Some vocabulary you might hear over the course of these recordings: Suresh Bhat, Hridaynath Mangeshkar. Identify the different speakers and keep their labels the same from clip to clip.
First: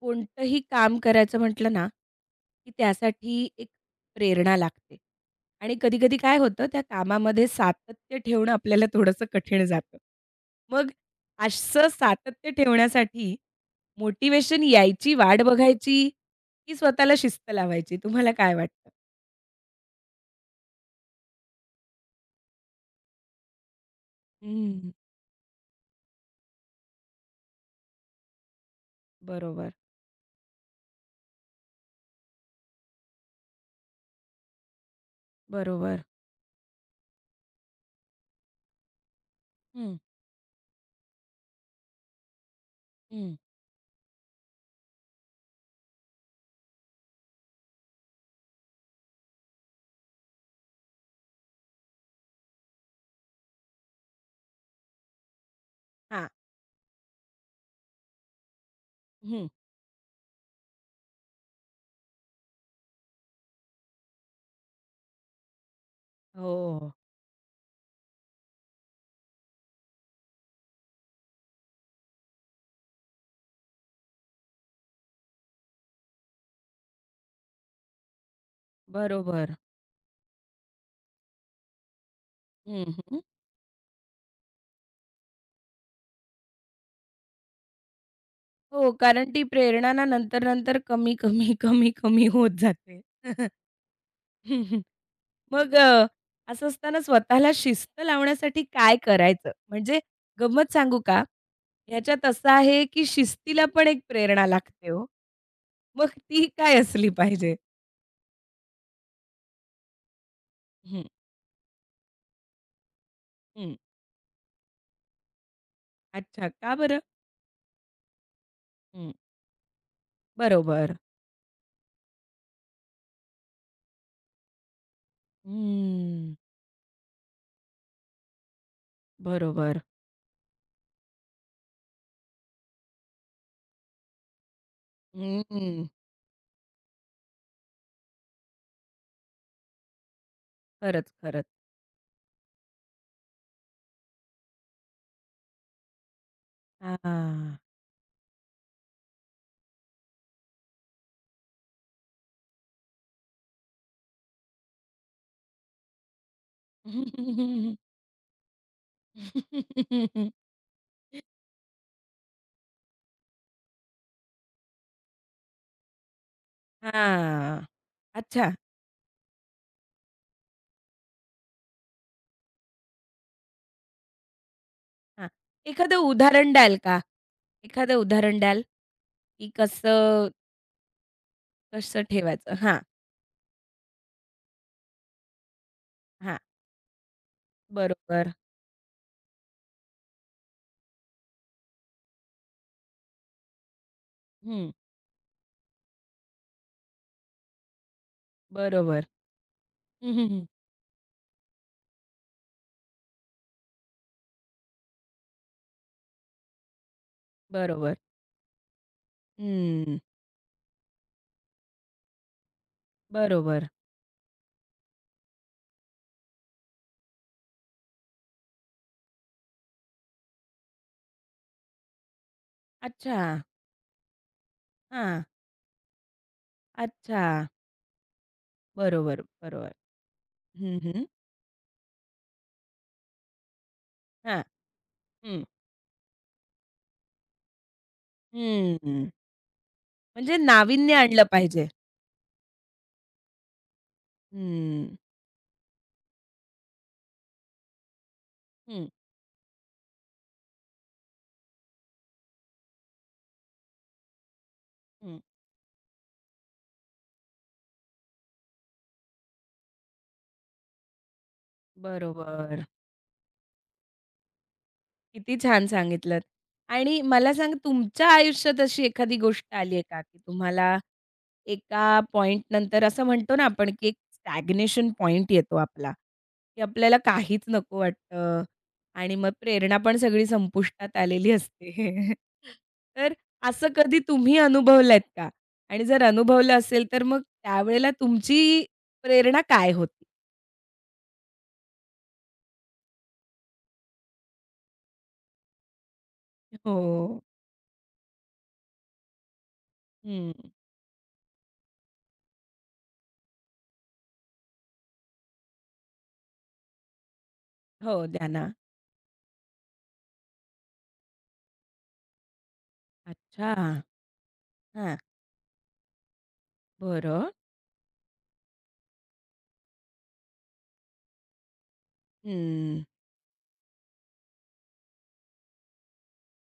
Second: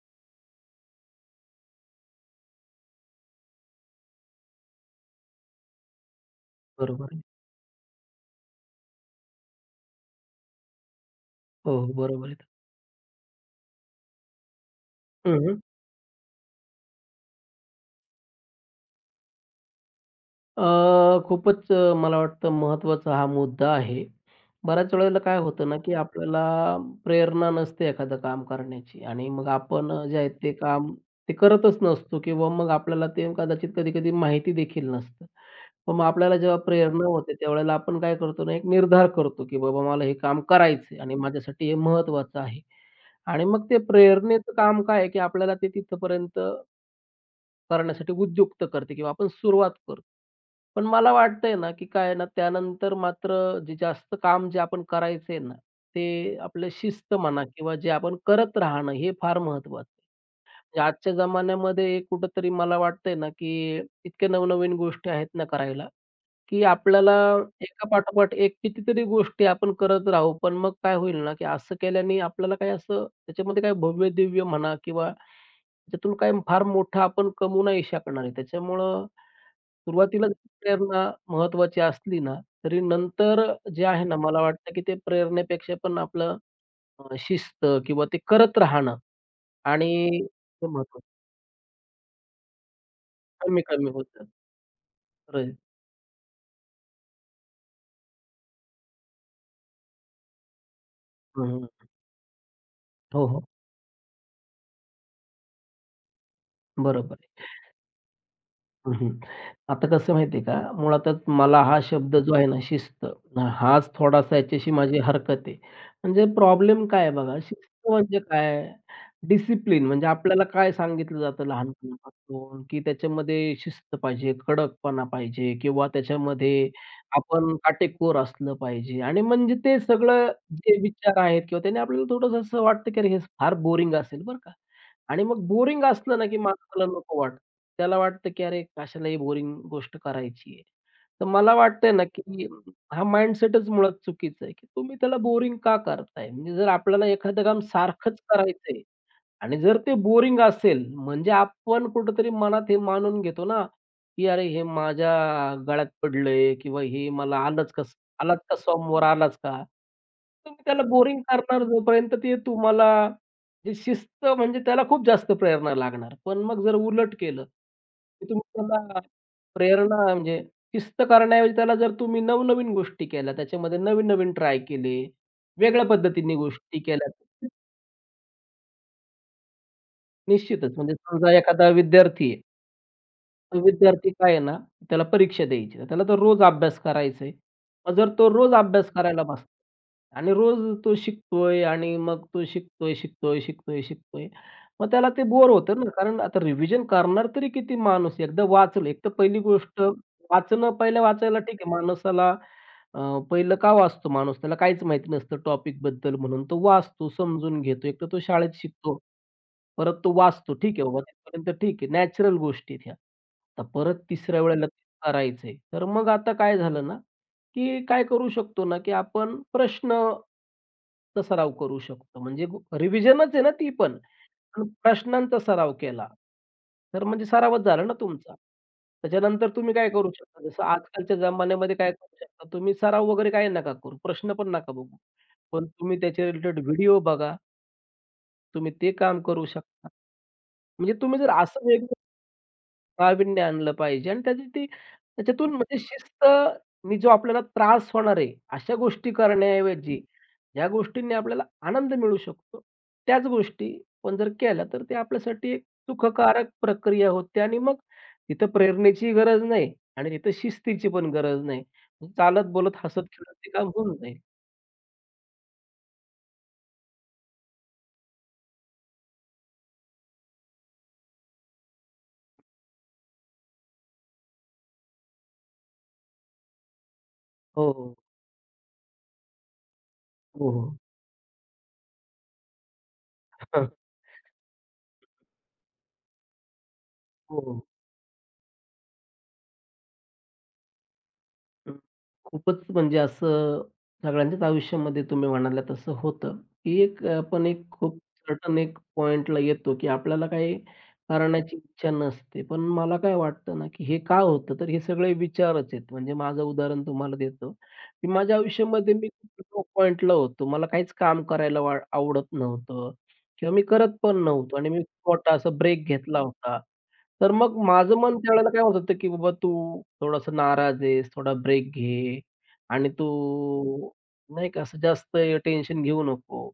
Speaker 1: कोणतंही काम करायचं म्हटलं ना, की त्यासाठी एक प्रेरणा लागते आणि कधी-कधी काय होतं त्या
Speaker 2: बरोबर आहे.
Speaker 1: कामामध्ये सातत्य ठेवणं आपल्याला थोडंसं कठीण जातं. मग
Speaker 2: हो,
Speaker 1: असं
Speaker 2: हो. बरोबर आहे.
Speaker 1: सातत्य ठेवण्यासाठी मोटिवेशन यायची
Speaker 2: हं,
Speaker 1: वाट
Speaker 2: हं.
Speaker 1: बघायची की स्वतःला शिस्त लावायची? तुम्हाला काय वाटतं?
Speaker 2: खूपच मला वाटतं महत्त्वाचा हा मुद्दा आहे.
Speaker 1: हं,
Speaker 2: बऱ्याच वेळेला काय होतं ना, की आपल्याला प्रेरणा नसते एखादं काम करण्याची आणि मग
Speaker 1: बरोबर,
Speaker 2: आपण जे आहे ते काम ते करतच नसतो किंवा मग आपल्याला ते कदाचित कधी-कधी माहिती देखील नसतं. पण
Speaker 1: बरोबर.
Speaker 2: मग आपल्याला जेव्हा प्रेरणा होते त्यावेळेला आपण काय करतो ना, एक निर्धार करतो, की बाबा
Speaker 1: हं,
Speaker 2: मला हे काम करायचं आणि माझ्यासाठी हे महत्त्वाचं आहे.
Speaker 1: हं.
Speaker 2: आणि मग ते प्रेरणेचं काम काय आहे, की आपल्याला ते तिथपर्यंत करण्यासाठी उद्युक्त करते किंवा आपण सुरुवात करतो. पण मला वाटतंय ना, की काय आहे ना, त्यानंतर मात्र जे जास्त काम जे आपण करायचंय ना,
Speaker 1: हां.
Speaker 2: ते आपलं शिस्त म्हणा किंवा जे आपण करत राहणं हे फार
Speaker 1: हं.
Speaker 2: महत्वाचं आहे. म्हणजे आजच्या जमान्यामध्ये कुठेतरी मला वाटतंय ना, की इतक्या नवनवीन गोष्टी आहेत ना करायला, की
Speaker 1: हो,
Speaker 2: आपल्याला एका पाठोपाठ एक कितीतरी गोष्टी आपण करत राहू. पण मग काय होईल ना, की असं केल्याने आपल्याला काही असं त्याच्यामध्ये काही भव्य-दिव्य म्हणा किंवा त्याच्यातून काही फार मोठं आपण कमवू नाही शकणार आहे. त्याच्यामुळं
Speaker 1: बरोबर.
Speaker 2: सुरुवातीला जरी प्रेरणा महत्त्वाची असली ना, तरी
Speaker 1: हं, हं.
Speaker 2: नंतर जे आहे ना, मला वाटतं की ते प्रेरणेपेक्षा पण आपलं शिस्त किंवा ते करत
Speaker 1: हो,
Speaker 2: राहणं
Speaker 1: कारण ती प्रेरणा ना
Speaker 2: आणि ते
Speaker 1: नंतर-नंतर
Speaker 2: महत्त्वाचं
Speaker 1: कमी, कमी, कमी, कमी होत जाते.
Speaker 2: कमी-कमी होतं.
Speaker 1: मग असं असताना स्वतःला शिस्त लावण्यासाठी काय करायचं? म्हणजे गंमत सांगू का? ह्याच्यात असं आहे, की
Speaker 2: हो, हो.
Speaker 1: शिस्तीला पण एक प्रेरणा लागते हो. मग ती काय असली
Speaker 2: बरोबर.
Speaker 1: पाहिजे?
Speaker 2: हं, हं. आता कसं माहिती आहे का,
Speaker 1: हं,
Speaker 2: मुळातच मला हा शब्द जो आहे ना शिस्त,
Speaker 1: हं.
Speaker 2: हाच थोडासा याच्याशी माझी हरकत आहे. म्हणजे
Speaker 1: अच्छा, का
Speaker 2: प्रॉब्लेम
Speaker 1: बरं?
Speaker 2: काय आहे बघा, शिस्त म्हणजे काय?
Speaker 1: हं,
Speaker 2: डिसिप्लिन म्हणजे आपल्याला काय
Speaker 1: बरोबर.
Speaker 2: सांगितलं जातं लहानपणापासून, की त्याच्यामध्ये शिस्त पाहिजे, कडकपणा पाहिजे किंवा
Speaker 1: हम्म,
Speaker 2: त्याच्यामध्ये आपण काटेकोर असलं पाहिजे आणि म्हणजे ते
Speaker 1: बरोबर.
Speaker 2: सगळं जे विचार आहेत किंवा त्याने आपल्याला थोडंसं असं वाटतं की अरे हे फार बोरिंग असेल बरं का. आणि मग बोरिंग
Speaker 1: हम्म,
Speaker 2: असलं ना, की माणसाला नको वाटतं. त्याला वाटतं, की "अरे, कशाला ही बोरिंग गोष्ट करायची आहे."
Speaker 1: खरंच,
Speaker 2: तर
Speaker 1: खरंच.
Speaker 2: मला वाटतंय ना, की हा माइंडसेटच मुळात चुकीचा आहे, की तुम्ही त्याला बोरिंग का करताय? म्हणजे जर आपल्याला एखादं
Speaker 1: हां.
Speaker 2: काम सारखंच करायचंय आणि जर ते बोरिंग असेल, म्हणजे आपण कुठेतरी मनात हे मानून घेतो ना, की "अरे, हे माझ्या गळ्यात पडलंय" किंवा "हे मला आलंच कसं? आलाच का सोमवार आलाच का?" तुम्ही त्याला बोरिंग करणार जोपर्यंत ते तुम्हाला जे शिस्त म्हणजे त्याला खूप जास्त प्रेरणा लागणार. पण मग जर उलट केलं,
Speaker 1: हां.
Speaker 2: की तुम्ही
Speaker 1: अच्छा.
Speaker 2: त्याला प्रेरणा म्हणजे शिस्त करण्याऐवजी त्याला जर तुम्ही नवनवीन गोष्टी केल्या, त्याच्यामध्ये नवीन-नवीन ट्राय केले,
Speaker 1: हां.
Speaker 2: वेगळ्या
Speaker 1: एखादं
Speaker 2: पद्धतीने
Speaker 1: उदाहरण द्याल
Speaker 2: गोष्टी
Speaker 1: का?
Speaker 2: केल्या
Speaker 1: एखादं उदाहरण द्याल? की कसं
Speaker 2: निश्चितच. म्हणजे समजा एखादा
Speaker 1: कसं
Speaker 2: विद्यार्थी आहे.
Speaker 1: ठेवायचं? हां,
Speaker 2: तो विद्यार्थी काय आहे ना, त्याला परीक्षा द्यायची आहे. त्याला तर
Speaker 1: हां.
Speaker 2: रोज अभ्यास करायचा आहे. मग जर तो
Speaker 1: बरोबर.
Speaker 2: रोज अभ्यास करायला बसला आणि रोज तो शिकतोय आणि मग तो शिकतोय, शिकतोय, शिकतोय, शिकतोय.
Speaker 1: हं.
Speaker 2: मग त्याला ते बोर होतं ना, कारण आता रिव्हिजन करणार तरी किती माणूस? आहे? एकदा वाचलं, एक
Speaker 1: बरोबर.
Speaker 2: तर पहिली गोष्ट
Speaker 1: हं, हं, हं.
Speaker 2: वाचणं पहिलं वाचायला ठीक आहे. माणसाला अ, पहिलं का वाचतो माणूस? त्याला काहीच माहिती नसतं टॉपिकबद्दल म्हणून. तो वाचतो, समजून घेतो.
Speaker 1: बरोबर.
Speaker 2: एकतर तो शाळेत शिकतो.
Speaker 1: हं.
Speaker 2: परत तो वाचतो. ठीक आहे बाबा तिथपर्यंत ठीक आहे. नॅचरल गोष्टी आहेत ह्या. आता
Speaker 1: बरोबर.
Speaker 2: परत तिसऱ्या वेळेला तेच करायचंय. तर मग आता काय झालं ना, की काय करू शकतो ना, की आपण प्रश्न, सराव करू शकतो. म्हणजे
Speaker 1: अच्छा.
Speaker 2: रिव्हिजनच आहे ना ती पण. आणि
Speaker 1: हां.
Speaker 2: प्रश्नांचा सराव केला. तर
Speaker 1: अच्छा.
Speaker 2: म्हणजे सरावच झाला ना तुमचा.
Speaker 1: बरोबर,
Speaker 2: त्याच्यानंतर
Speaker 1: बरोबर.
Speaker 2: तुम्ही काय करू शकता, जसं
Speaker 1: हं, हं.
Speaker 2: आजकालच्या जमान्यामध्ये काय करू शकता, तुम्ही सराव वगैरे काही नका करू, प्रश्न
Speaker 1: हां.
Speaker 2: पण नका बघू.
Speaker 1: हं.
Speaker 2: पण तुम्ही त्याच्या रिलेटेड व्हिडिओ बघा, तुम्ही ते
Speaker 1: हं.
Speaker 2: काम करू शकता.
Speaker 1: म्हणजे
Speaker 2: म्हणजे
Speaker 1: नाविन्य
Speaker 2: तुम्ही
Speaker 1: आणलं
Speaker 2: जर
Speaker 1: पाहिजे.
Speaker 2: असं प्रावीण्य आणलं पाहिजे आणि त्याची ती
Speaker 1: हं.
Speaker 2: त्याच्यातून म्हणजे शिस्तनी जो आपल्याला त्रास होणार आहे, अशा
Speaker 1: हं,
Speaker 2: गोष्टी करण्याऐवजी ज्या गोष्टींनी आपल्याला आनंद मिळू शकतो, त्याच गोष्टी आपण जर केल्या, तर ते
Speaker 1: हं.
Speaker 2: आपल्यासाठी एक सुखकारक प्रक्रिया होते आणि मग तिथं प्रेरणेची गरज नाही आणि तिथं शिस्तीची पण गरज नाही. चालत
Speaker 1: बरोबर.
Speaker 2: बोलत, हसत-खेळत ते काम होऊन जाईल.
Speaker 1: किती छान सांगितलंत. आणि मला सांग, तुमच्या आयुष्यात अशी एखादी गोष्ट आली आहे का, की तुम्हाला एका पॉइंटनंतर असं म्हणतो ना आपण, की एक स्टॅग्नेशन पॉइंट येतो आपला, की आपल्याला काहीच
Speaker 2: हो,
Speaker 1: नको
Speaker 2: हो.
Speaker 1: वाटतं आणि मग प्रेरणा पण सगळी
Speaker 2: हो, हो.
Speaker 1: संपुष्टात आलेली असते. तर असं कधी तुम्ही अनुभवलंत का? आणि जर अनुभवलं असेल, तर मग
Speaker 2: हो.
Speaker 1: त्यावेळेला तुमची प्रेरणा काय होती?
Speaker 2: अ, खूपच म्हणजे असं सगळ्यांच्याच आयुष्यामध्ये तुम्ही म्हणाला तसं होतं,
Speaker 1: हो.
Speaker 2: की एक आपण एक खूप सर्टन एक पॉइंटला येतो, की आपल्याला
Speaker 1: हं.
Speaker 2: काही करण्याची इच्छा नसते. पण मला काय वाटतं ना, की हे का होतं? तर हे सगळे विचारच आहेत. म्हणजे माझं उदाहरण तुम्हाला देतो,
Speaker 1: हो,
Speaker 2: की
Speaker 1: द्या
Speaker 2: माझ्या
Speaker 1: ना.
Speaker 2: आयुष्यामध्ये मी पॉइंटला होतो. मला काहीच काम करायला आवडत नव्हतं
Speaker 1: अच्छा.
Speaker 2: किंवा मी करत पण नव्हतो आणि मी
Speaker 1: हां.
Speaker 2: छोटा असा ब्रेक घेतला होता.
Speaker 1: बरं.
Speaker 2: तर मग माझं मन त्यावेळेला काय होत होतं, की बाबा तू थोडासा नाराज आहेस, थोडा ब्रेक घे
Speaker 1: हं,
Speaker 2: आणि तू नाही का असं जास्त टेन्शन घेऊ नको.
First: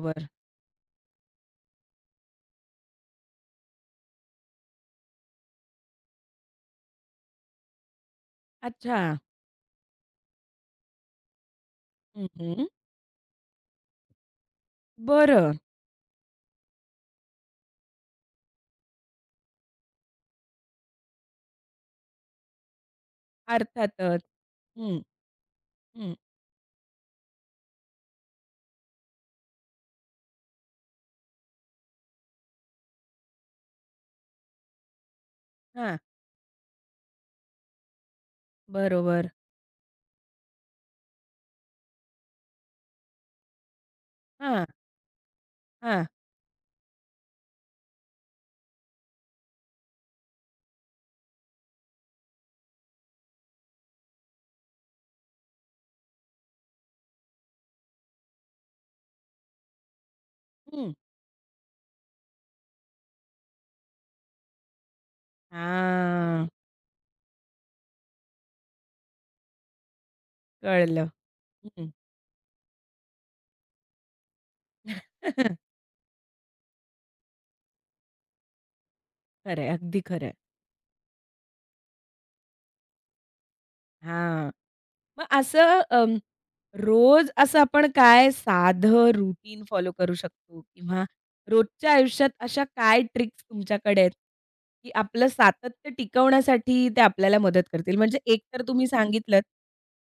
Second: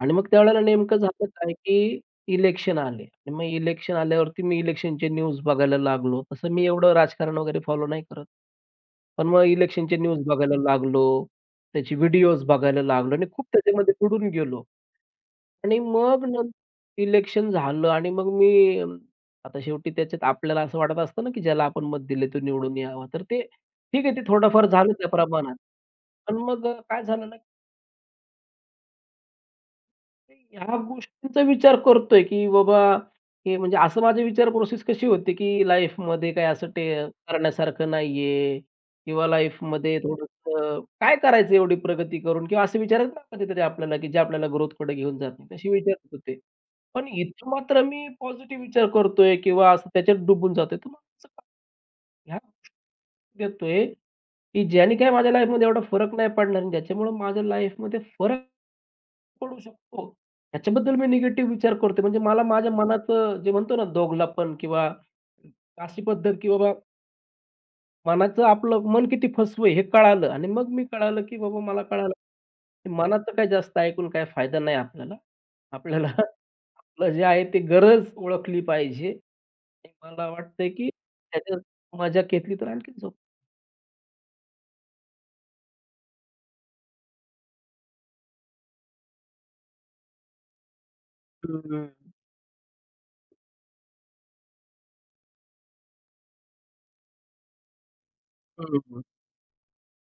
Speaker 2: आणि मग त्यावेळेला नेमकं झालं काय, की इलेक्शन आले आणि मग इलेक्शन आल्यावरती मी इलेक्शनचे न्यूज बघायला लागलो. तसं मी एवढं राजकारण वगैरे फॉलो नाही करत.
Speaker 1: अच्छा.
Speaker 2: पण मग इलेक्शनचे न्यूज बघायला लागलो, त्याचे
Speaker 1: हं,
Speaker 2: व्हिडिओज
Speaker 1: हं.
Speaker 2: बघायला लागलो आणि खूप त्याच्यामध्ये बुडून गेलो.
Speaker 1: बरं.
Speaker 2: आणि मग नंतर इलेक्शन झालं आणि मग मी आता शेवटी त्याच्यात आपल्याला असं वाटत असतं ना, की ज्याला आपण मत दिले तो निवडून यावा. तर ते ठीक आहे, ते
Speaker 1: अर्थातच.
Speaker 2: थोडंफार झालं
Speaker 1: हं,
Speaker 2: त्या प्रमाणात.
Speaker 1: हं.
Speaker 2: पण मग काय झालं ना ह्या गोष्टींचा विचार करतोय, की बाबा हे म्हणजे असं माझी विचार प्रोसेस कशी होती, की
Speaker 1: हां.
Speaker 2: लाईफमध्ये काय असं ते करण्यासारखं नाहीये किंवा
Speaker 1: बरोबर.
Speaker 2: लाईफमध्ये थोडंसं काय करायचं एवढी प्रगती करून किंवा असे विचार येतात ना कधीतरी आपल्याला, की जे आपल्याला
Speaker 1: हां,
Speaker 2: ग्रोथकडे घेऊन जात नाही. तसे विचार
Speaker 1: हां.
Speaker 2: येत होते. पण इथं मात्र मी पॉझिटिव्ह विचार करतोय किंवा असं त्याच्यात डुबून जातोय. तर मग असं का ध्यान देतोय, की ज्याने काय माझ्या लाईफमध्ये एवढा फरक नाही पडणार आणि ज्याच्यामुळं माझ्या लाईफमध्ये फरक पडू शकतो.
Speaker 1: हं.
Speaker 2: त्याच्याबद्दल मी निगेटिव्ह विचार करतोय. म्हणजे मला माझ्या मनाचं जे म्हणतो ना दोघलापण किंवा अशी पद्धत,
Speaker 1: हां.
Speaker 2: की बाबा मनाचं आपलं मन किती फसवं आहे हे कळालं आणि मग मी
Speaker 1: कळलं.
Speaker 2: कळालं, की बाबा मला
Speaker 1: हं.
Speaker 2: कळालं, की मनाचं काही जास्त ऐकून काही फायदा नाही आपल्याला.
Speaker 1: खरं
Speaker 2: आपल्याला आपलं जे आहे ते गरज ओळखली पाहिजे. आणि
Speaker 1: अगदी खरं
Speaker 2: मला
Speaker 1: आहे.
Speaker 2: वाटतंय, की त्याच्यात मजा घेतली तर आणखीन झोप
Speaker 1: हां. मग असं रोज असं आपण काय साधं रूटीन फॉलो करू शकतो किंवा
Speaker 2: हं, हं.
Speaker 1: रोजच्या आयुष्यात अशा काय ट्रिक्स तुमच्याकडे आहेत, की आपलं सातत्य टिकवण्यासाठी ते आपल्याला मदत करतील? म्हणजे एक तर तुम्ही सांगितलंत,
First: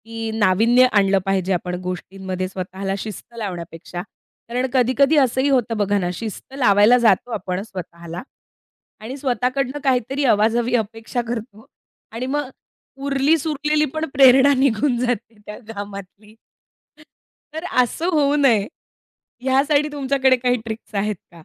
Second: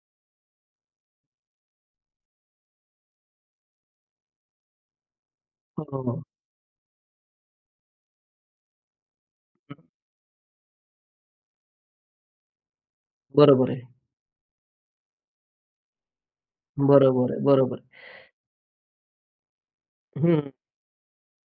Speaker 1: की नाविन्य आणलं पाहिजे आपण गोष्टींमध्ये स्वतःला शिस्त लावण्यापेक्षा. कारण कधी-कधी असंही होतं
Speaker 2: हो,
Speaker 1: बघा ना,
Speaker 2: हो.
Speaker 1: शिस्त लावायला जातो आपण स्वतःला आणि स्वतःकडनं काहीतरी अवाजवी अपेक्षा करतो आणि मग उरलीच
Speaker 2: बरोबर आहे.
Speaker 1: उरलेली पण प्रेरणा निघून जाते त्या कामातली.
Speaker 2: बरोबर आहे,
Speaker 1: तर
Speaker 2: बरोबर
Speaker 1: असं
Speaker 2: आहे.
Speaker 1: होऊ नये, ह्यासाठी तुमच्याकडे
Speaker 2: हं.
Speaker 1: काही ट्रिक्स आहेत का?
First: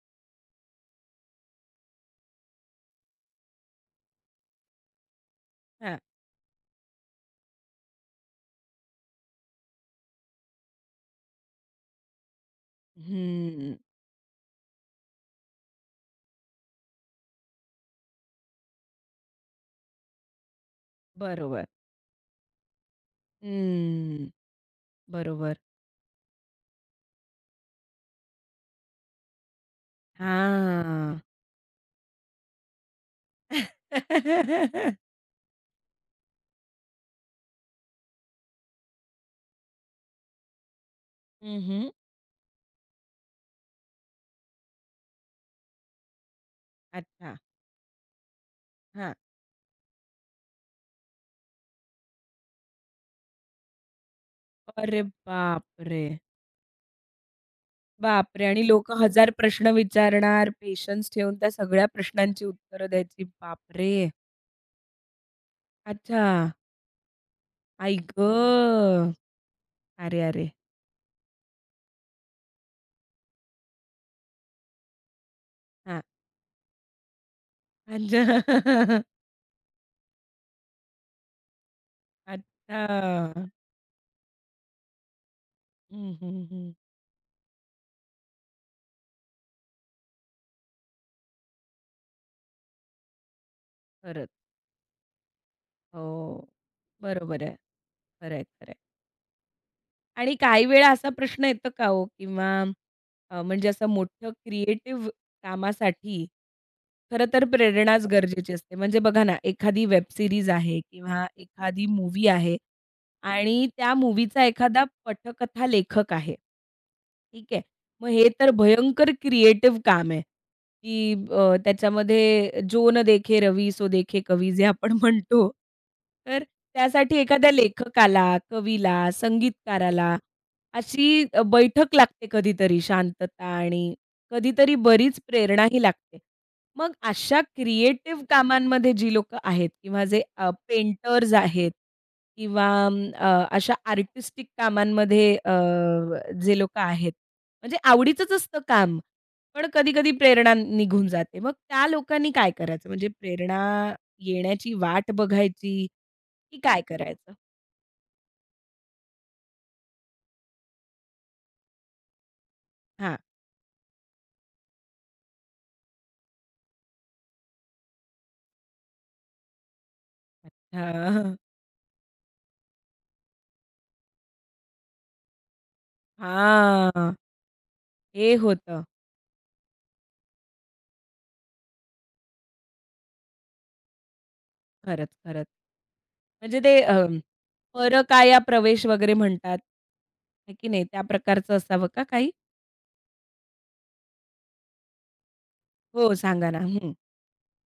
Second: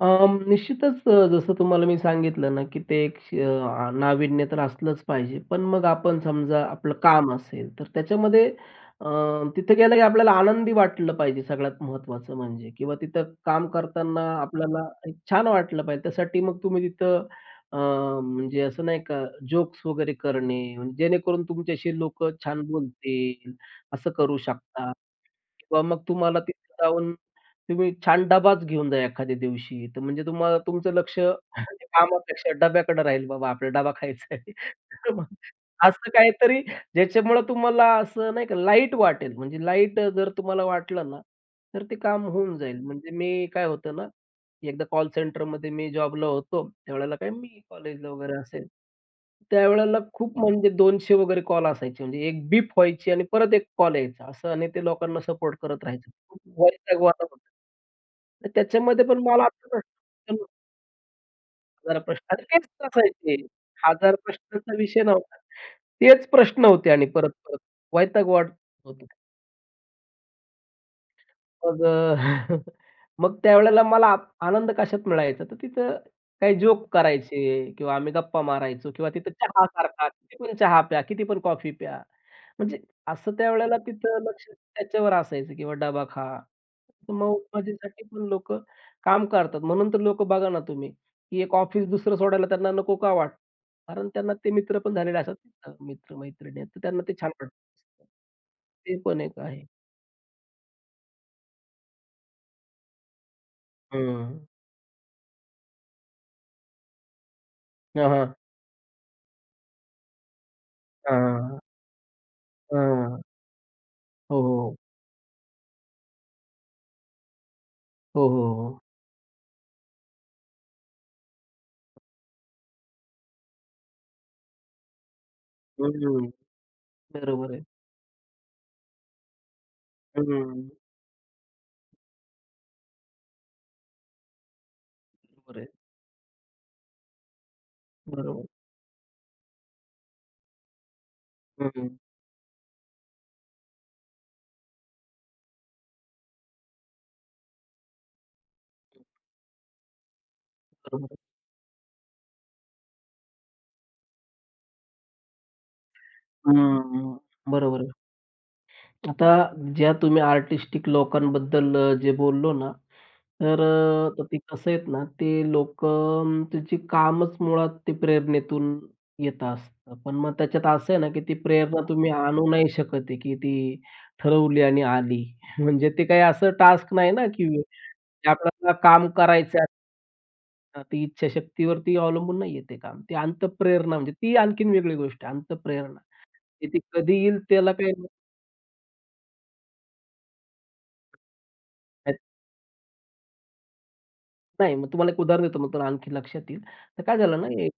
Speaker 2: निश्चितच जसं तुम्हाला मी सांगितलं ना, की ते एक नाविन्य तर असलंच पाहिजे. पण मग
Speaker 1: हां.
Speaker 2: आपण समजा आपलं काम असेल, तर त्याच्यामध्ये अ, तिथे गेलं की आपल्याला आनंदी वाटलं पाहिजे सगळ्यात महत्त्वाचं म्हणजे किंवा तिथं काम
Speaker 1: हम्म.
Speaker 2: करताना आपल्याला एक छान वाटलं पाहिजे. त्यासाठी मग तुम्ही तिथं अ, म्हणजे असं नाही का जोक्स वगैरे करणे, म्हणजे जेणेकरून
Speaker 1: बरोबर.
Speaker 2: तुमच्याशी लोकं छान बोलतील, असं
Speaker 1: हम्म.
Speaker 2: करू शकता.
Speaker 1: बरोबर.
Speaker 2: किंवा मग तुम्हाला तिथे जाऊन तुम्ही छान डबाच घेऊन जा एखाद्या दिवशी. तर म्हणजे तुम्हाला तुमचं
Speaker 1: हां.
Speaker 2: लक्ष म्हणजे कामापेक्षा डब्याकडे राहील, "बाबा आपल्याला डबा खायचा आहे." मग असं काहीतरी ज्याच्यामुळं तुम्हाला असं नाही का लाईट वाटेल. म्हणजे लाईट जर तुम्हाला वाटलं ना,
Speaker 1: हं,
Speaker 2: तर
Speaker 1: हं.
Speaker 2: ते काम होऊन जाईल. म्हणजे मी काय होतं ना एकदा कॉल सेंटरमध्ये मी जॉबला होतो. त्यावेळेला काय
Speaker 1: अच्छा.
Speaker 2: मी कॉलेजला वगैरे असेल.
Speaker 1: हां.
Speaker 2: त्यावेळेला खूप म्हणजे 200 वगैरे कॉल असायचे. म्हणजे एक बीप व्हायची आणि परत एक कॉल यायचा. असं आणि ते
Speaker 1: अरे
Speaker 2: लोकांना सपोर्ट करत
Speaker 1: बापरे!
Speaker 2: राहायचं. खूप वैतागवाणं होतं.
Speaker 1: बापरे!
Speaker 2: तर
Speaker 1: आणि लोकं
Speaker 2: त्याच्यामध्ये पण
Speaker 1: हजार
Speaker 2: मला आता
Speaker 1: प्रश्न
Speaker 2: प्रश्न
Speaker 1: विचारणार, पेशन्स ठेवून त्या सगळ्या
Speaker 2: हजार प्रश्न आणि
Speaker 1: प्रश्नांची
Speaker 2: तेच
Speaker 1: उत्तरं द्यायची.
Speaker 2: असायचे.
Speaker 1: बापरे!
Speaker 2: 1,000 प्रश्नांचा विषय नव्हता.
Speaker 1: अच्छा.
Speaker 2: तेच प्रश्न होते आणि परत-परत.
Speaker 1: आई
Speaker 2: वैताग वाटत होतं.
Speaker 1: गं! अरे, अरे!
Speaker 2: मग मग त्यावेळेला मला आनंद कशात मिळायचा, तर तिथं
Speaker 1: हां.
Speaker 2: काही जोक करायचे किंवा आम्ही
Speaker 1: अच्छा.
Speaker 2: गप्पा मारायचो किंवा तिथं चहासारखा किती पण चहा प्या, किती पण कॉफी प्या. म्हणजे असं
Speaker 1: अच्छा.
Speaker 2: त्यावेळेला तिथं लक्ष त्याच्यावर असायचं किंवा डबा
Speaker 1: हं,
Speaker 2: खा.
Speaker 1: हं, हं.
Speaker 2: तर मग माझ्यासाठी पण लोकं काम करतात. म्हणून तर लोकं बघा ना तुम्ही, की एक ऑफिस दुसरं सोडायला त्यांना नको का वाटतं? कारण
Speaker 1: खरंच.
Speaker 2: त्यांना ते मित्र पण झालेले असतात ना,
Speaker 1: हो.
Speaker 2: मित्र-मैत्रिणी. तर त्यांना ते छान
Speaker 1: बरोबर आहे.
Speaker 2: वाटतं.
Speaker 1: खरं आहे, खरं आहे.
Speaker 2: ते पण एक आहे.
Speaker 1: आणि काही वेळा असा प्रश्न येतो का हो किंवा म्हणजे असं मोठं
Speaker 2: हं.
Speaker 1: क्रिएटिव्ह कामासाठी खरं तर प्रेरणाच गरजेची असते. म्हणजे बघा ना, एखादी वेब सीरीज आहे किंवा
Speaker 2: हां,
Speaker 1: एखादी मूव्ही आहे
Speaker 2: हां.
Speaker 1: आणि त्या
Speaker 2: हो,
Speaker 1: मूव्हीचा
Speaker 2: हो.
Speaker 1: एखादा पटकथा लेखक आहे. ठीक आहे. मग हे
Speaker 2: हो, हो,
Speaker 1: तर
Speaker 2: हो.
Speaker 1: भयंकर क्रिएटिव्ह काम आहे. की त्याच्यामध्ये "जो न देखे रवी सो देखे कवी" जे आपण म्हणतो.
Speaker 2: हं.
Speaker 1: तर त्यासाठी एखाद्या
Speaker 2: बरोबर आहे.
Speaker 1: लेखकाला, कवीला, संगीतकाराला
Speaker 2: हं.
Speaker 1: अशी बैठक लागते कधीतरी शांतता आणि कधीतरी बरीच
Speaker 2: बरोबर आहे.
Speaker 1: प्रेरणाही लागते. मग अशा क्रिएटिव्ह
Speaker 2: बरोबर.
Speaker 1: कामांमध्ये जी लोकं आहेत किंवा जे पेंटर्स आहेत
Speaker 2: हं.
Speaker 1: किंवा अशा आर्टिस्टिक कामांमध्ये जे लोकं आहेत, म्हणजे आवडीचंच असतं काम. पण कधी-कधी प्रेरणा निघून
Speaker 2: बरोबर आहे.
Speaker 1: जाते. मग त्या लोकांनी काय करायचं? म्हणजे प्रेरणा येण्याची वाट बघायची की काय
Speaker 2: हं.
Speaker 1: करायचं?
Speaker 2: बरोबर आहे. आता ज्या तुम्ही आर्टिस्टिक लोकांबद्दल जे बोललो ना,
Speaker 1: हां.
Speaker 2: तर तर ते कसं आहेत ना, ते लोकं त्याची कामच मुळात ते प्रेरणेतून येत असतं. पण मग त्याच्यात असं आहे ना, की ती
Speaker 1: हां.
Speaker 2: प्रेरणा तुम्ही आणू नाही शकत आहे, की ती ठरवली आणि आली. म्हणजे ते काही असं टास्क नाही
Speaker 1: हां.
Speaker 2: ना, की जे
Speaker 1: हे
Speaker 2: आपल्याला
Speaker 1: होतं.
Speaker 2: काम करायचं आहे. ना, ती इच्छाशक्तीवरती अवलंबून नाहीये ते काम. ती अंतःप्रेरणा म्हणजे ती आणखीन वेगळी
Speaker 1: खरंच,
Speaker 2: गोष्ट आहे,
Speaker 1: खरंच.
Speaker 2: अंतःप्रेरणा.
Speaker 1: म्हणजे
Speaker 2: ती
Speaker 1: ते अ,
Speaker 2: कधी येईल त्याला काही
Speaker 1: परकाया प्रवेश वगैरे म्हणतात, आहे की नाही? त्या प्रकारचं असावं का काही?
Speaker 2: नाही, मग तुम्हाला एक उदाहरण देतो, मग तुम्हाला
Speaker 1: हो,
Speaker 2: आणखी
Speaker 1: सांगा
Speaker 2: लक्षात
Speaker 1: ना.
Speaker 2: येईल.
Speaker 1: हं.
Speaker 2: तर काय झालं ना, हे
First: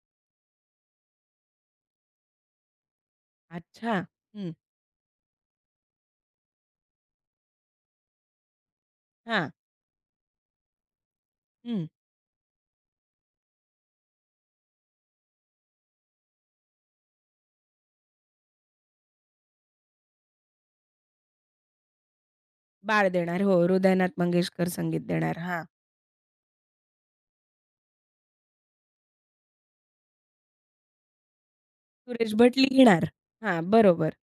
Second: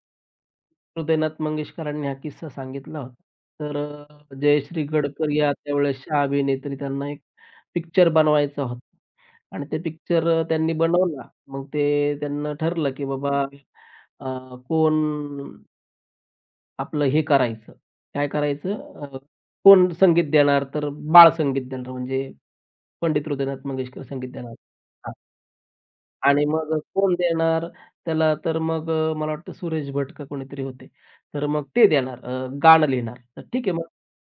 Speaker 2: हृदयनाथ मंगेशकरांनी हा किस्सा सांगितला होता. तर
Speaker 1: अच्छा. हं.
Speaker 2: जयश्री गडकर या त्यावेळेस शहा अभिनेत्री त्यांना एक पिक्चर बनवायचा होता
Speaker 1: हां.
Speaker 2: आणि ते पिक्चर त्यांनी बनवला. मग
Speaker 1: हं.
Speaker 2: ते त्यांना ठरलं, की बाबा कोण आपलं हे करायचं, काय करायचं अ, कोण संगीत देणार, तर बाळ संगीत देणार म्हणजे
Speaker 1: बाळ
Speaker 2: पंडित
Speaker 1: देणार. हो,
Speaker 2: हृदयनाथ मंगेशकर
Speaker 1: हृदयनाथ
Speaker 2: संगीत देणार.
Speaker 1: मंगेशकर संगीत देणार. हां.
Speaker 2: आणि मग कोण देणार? त्याला तर मग मला वाटतं सुरेश भट का कोणीतरी होते. तर मग ते देणार
Speaker 1: सुरेश भट
Speaker 2: गाणं
Speaker 1: लिहिणार.
Speaker 2: लिहिणार. तर
Speaker 1: हां,
Speaker 2: ठीक आहे मग
Speaker 1: बरोबर.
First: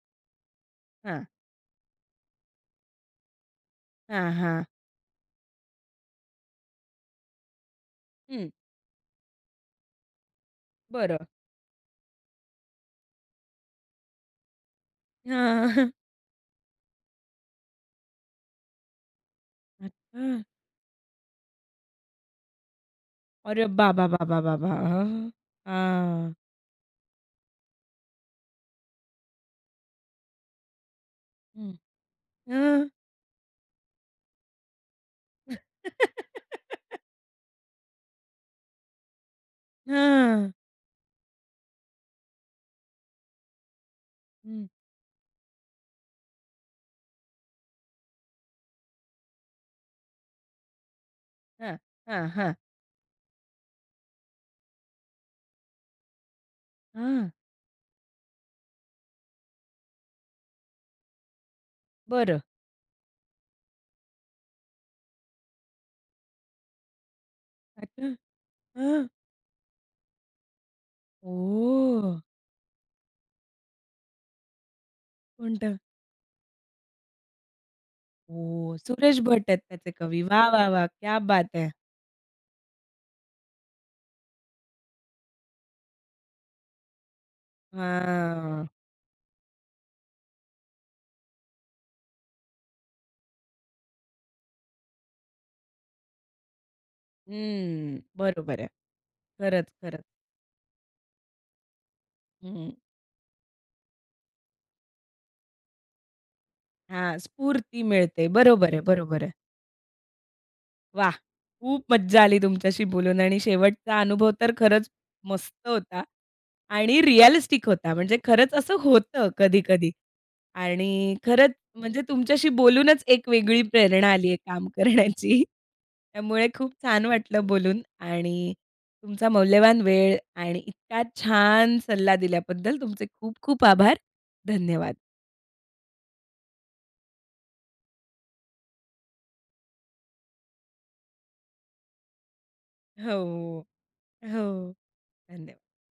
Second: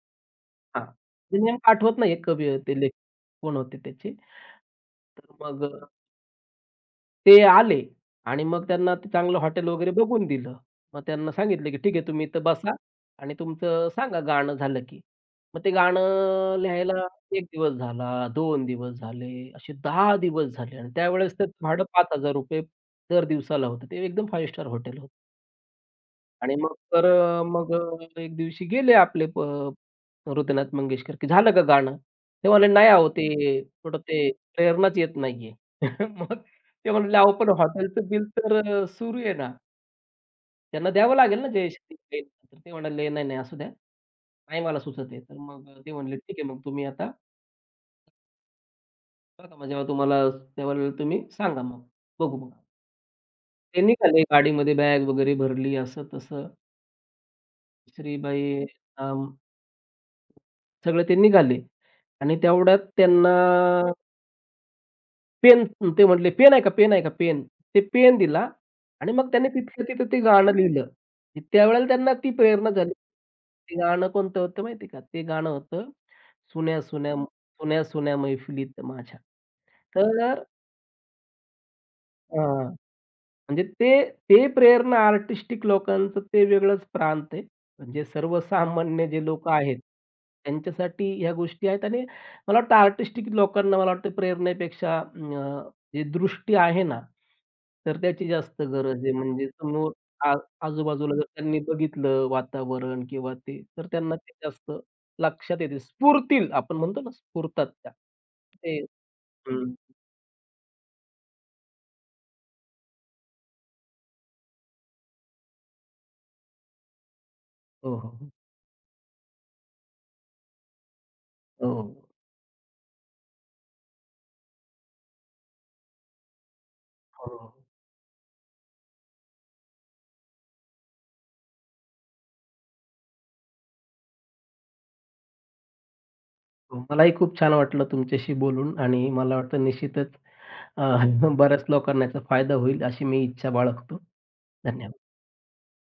Speaker 2: हां.
Speaker 1: हां.
Speaker 2: ते नेमकं आठवत नाहीये कवी ते लेखक कोण होते त्याचे.
Speaker 1: हां, हां.
Speaker 2: तर मग ते आले आणि
Speaker 1: हं.
Speaker 2: मग त्यांना ते चांगलं हॉटेल वगैरे बघून दिलं. मग
Speaker 1: बरं.
Speaker 2: त्यांना सांगितलं, की "ठीक आहे तुम्ही इथं बसा आणि तुमचं सांगा गाणं झालं की." मग ते
Speaker 1: हां.
Speaker 2: गाणं लिहायला 1 दिवस झाला, दोन दिवस झाले, असे 10
Speaker 1: अच्छा.
Speaker 2: दिवस झाले आणि त्यावेळेस त्याचं भाडं ₹5,000 दर
Speaker 1: अरे
Speaker 2: दिवसाला होतं. ते
Speaker 1: बाबा,
Speaker 2: एकदम
Speaker 1: बाबा,
Speaker 2: फाइव्ह स्टार
Speaker 1: बाबा!
Speaker 2: हॉटेल होतं.
Speaker 1: हां. हां.
Speaker 2: आणि मग तर मग एक दिवशी गेले आपले हृदयनाथ मंगेशकर, की "झालं का
Speaker 1: हं.
Speaker 2: गाणं?" ते म्हणाले,
Speaker 1: हां.
Speaker 2: "नाही अहो ते थोडं ते प्रेरणाच येत नाहीये." मग ते म्हणाले, "अहो पण हॉटेलचं बिल तर सुरू आहे ना,
Speaker 1: हां.
Speaker 2: त्यांना द्यावं लागेल ना जयश्री ताईंना." तर ते म्हणाले, "नाही, नाही असू द्या, नाही
Speaker 1: हं.
Speaker 2: मला सुचत आहे." तर मग ते म्हणले, "ठीक आहे मग तुम्ही आता बघा मग जेव्हा तुम्हाला त्यावेळेला तुम्ही सांगा
Speaker 1: हां,
Speaker 2: मग,
Speaker 1: हां,
Speaker 2: बघू मग."
Speaker 1: हां,
Speaker 2: ते निघाले गाडीमध्ये बॅग वगैरे भरली असं तसं.
Speaker 1: हां.
Speaker 2: श्रीबाई अ, सगळं ते निघाले. आणि
Speaker 1: बरं.
Speaker 2: तेवढ्यात त्यांना पेन ते म्हटले, "पेन आहे का? पेन आहे का? पेन?" ते
Speaker 1: अच्छा.
Speaker 2: पेन दिला
Speaker 1: हां.
Speaker 2: आणि मग त्यांनी तिथल्या तिथं ते गाणं लिहिलं. त्यावेळेला
Speaker 1: ओह!
Speaker 2: त्यांना ती प्रेरणा झाली. ते गाणं कोणतं होतं माहिती का? ते गाणं
Speaker 1: कोणतं?
Speaker 2: होतं "सुन्या, सुन्या, सुन्या, सुन्या
Speaker 1: ओह!
Speaker 2: मैफिलीत माझ्या."
Speaker 1: सुरेश भट आहेत त्याचे कवी.
Speaker 2: तर
Speaker 1: वाह, वाह, वाह! क्या बात है!
Speaker 2: अ म्हणजे ते ते प्रेरणा आर्टिस्टिक लोकांचं ते वेगळंच प्रांत आहे. म्हणजे
Speaker 1: हां.
Speaker 2: सर्वसामान्य जे लोकं आहेत, त्यांच्यासाठी ह्या गोष्टी आहेत आणि मला वाटतं आर्टिस्टिक लोकांना मला वाटतं प्रेरणेपेक्षा जी दृष्टी आहे ना, तर
Speaker 1: हं.
Speaker 2: त्याची
Speaker 1: बरोबर
Speaker 2: जास्त
Speaker 1: आहे.
Speaker 2: गरज आहे. म्हणजे
Speaker 1: खरंच,
Speaker 2: समोर
Speaker 1: खरंच.
Speaker 2: आ आजूबाजूला जर त्यांनी बघितलं
Speaker 1: हं.
Speaker 2: वातावरण किंवा ते, तर त्यांना ते जास्त लक्षात येते. स्फुरतील आपण म्हणतो
Speaker 1: हां,
Speaker 2: ना, स्फुरतात
Speaker 1: स्फूर्ती
Speaker 2: त्या.
Speaker 1: मिळते. बरोबर
Speaker 2: ते
Speaker 1: आहे, बरोबर आहे.
Speaker 2: हं.
Speaker 1: वाह! खूप मज्जा आली तुमच्याशी बोलून आणि शेवटचा अनुभव तर खरंच मस्त होता आणि रिअलिस्टिक होता.
Speaker 2: हो,
Speaker 1: म्हणजे
Speaker 2: हो.
Speaker 1: खरंच असं होतं कधी-कधी आणि खरंच
Speaker 2: हो,
Speaker 1: म्हणजे
Speaker 2: हो.
Speaker 1: तुमच्याशी बोलूनच एक वेगळी प्रेरणा आली आहे काम करण्याची. त्यामुळे खूप छान
Speaker 2: हो.
Speaker 1: वाटलं बोलून आणि तुमचा मौल्यवान वेळ आणि इतका छान सल्ला दिल्याबद्दल तुमचे खूप खूप आभार. धन्यवाद.
Speaker 2: हो, मलाही खूप छान वाटलं तुमच्याशी बोलून आणि मला वाटतं निश्चितच अ, बऱ्याच लोकांना याचा फायदा होईल अशी मी इच्छा
Speaker 1: हो,
Speaker 2: बाळगतो.
Speaker 1: हो.
Speaker 2: धन्यवाद.
Speaker 1: धन्यवाद.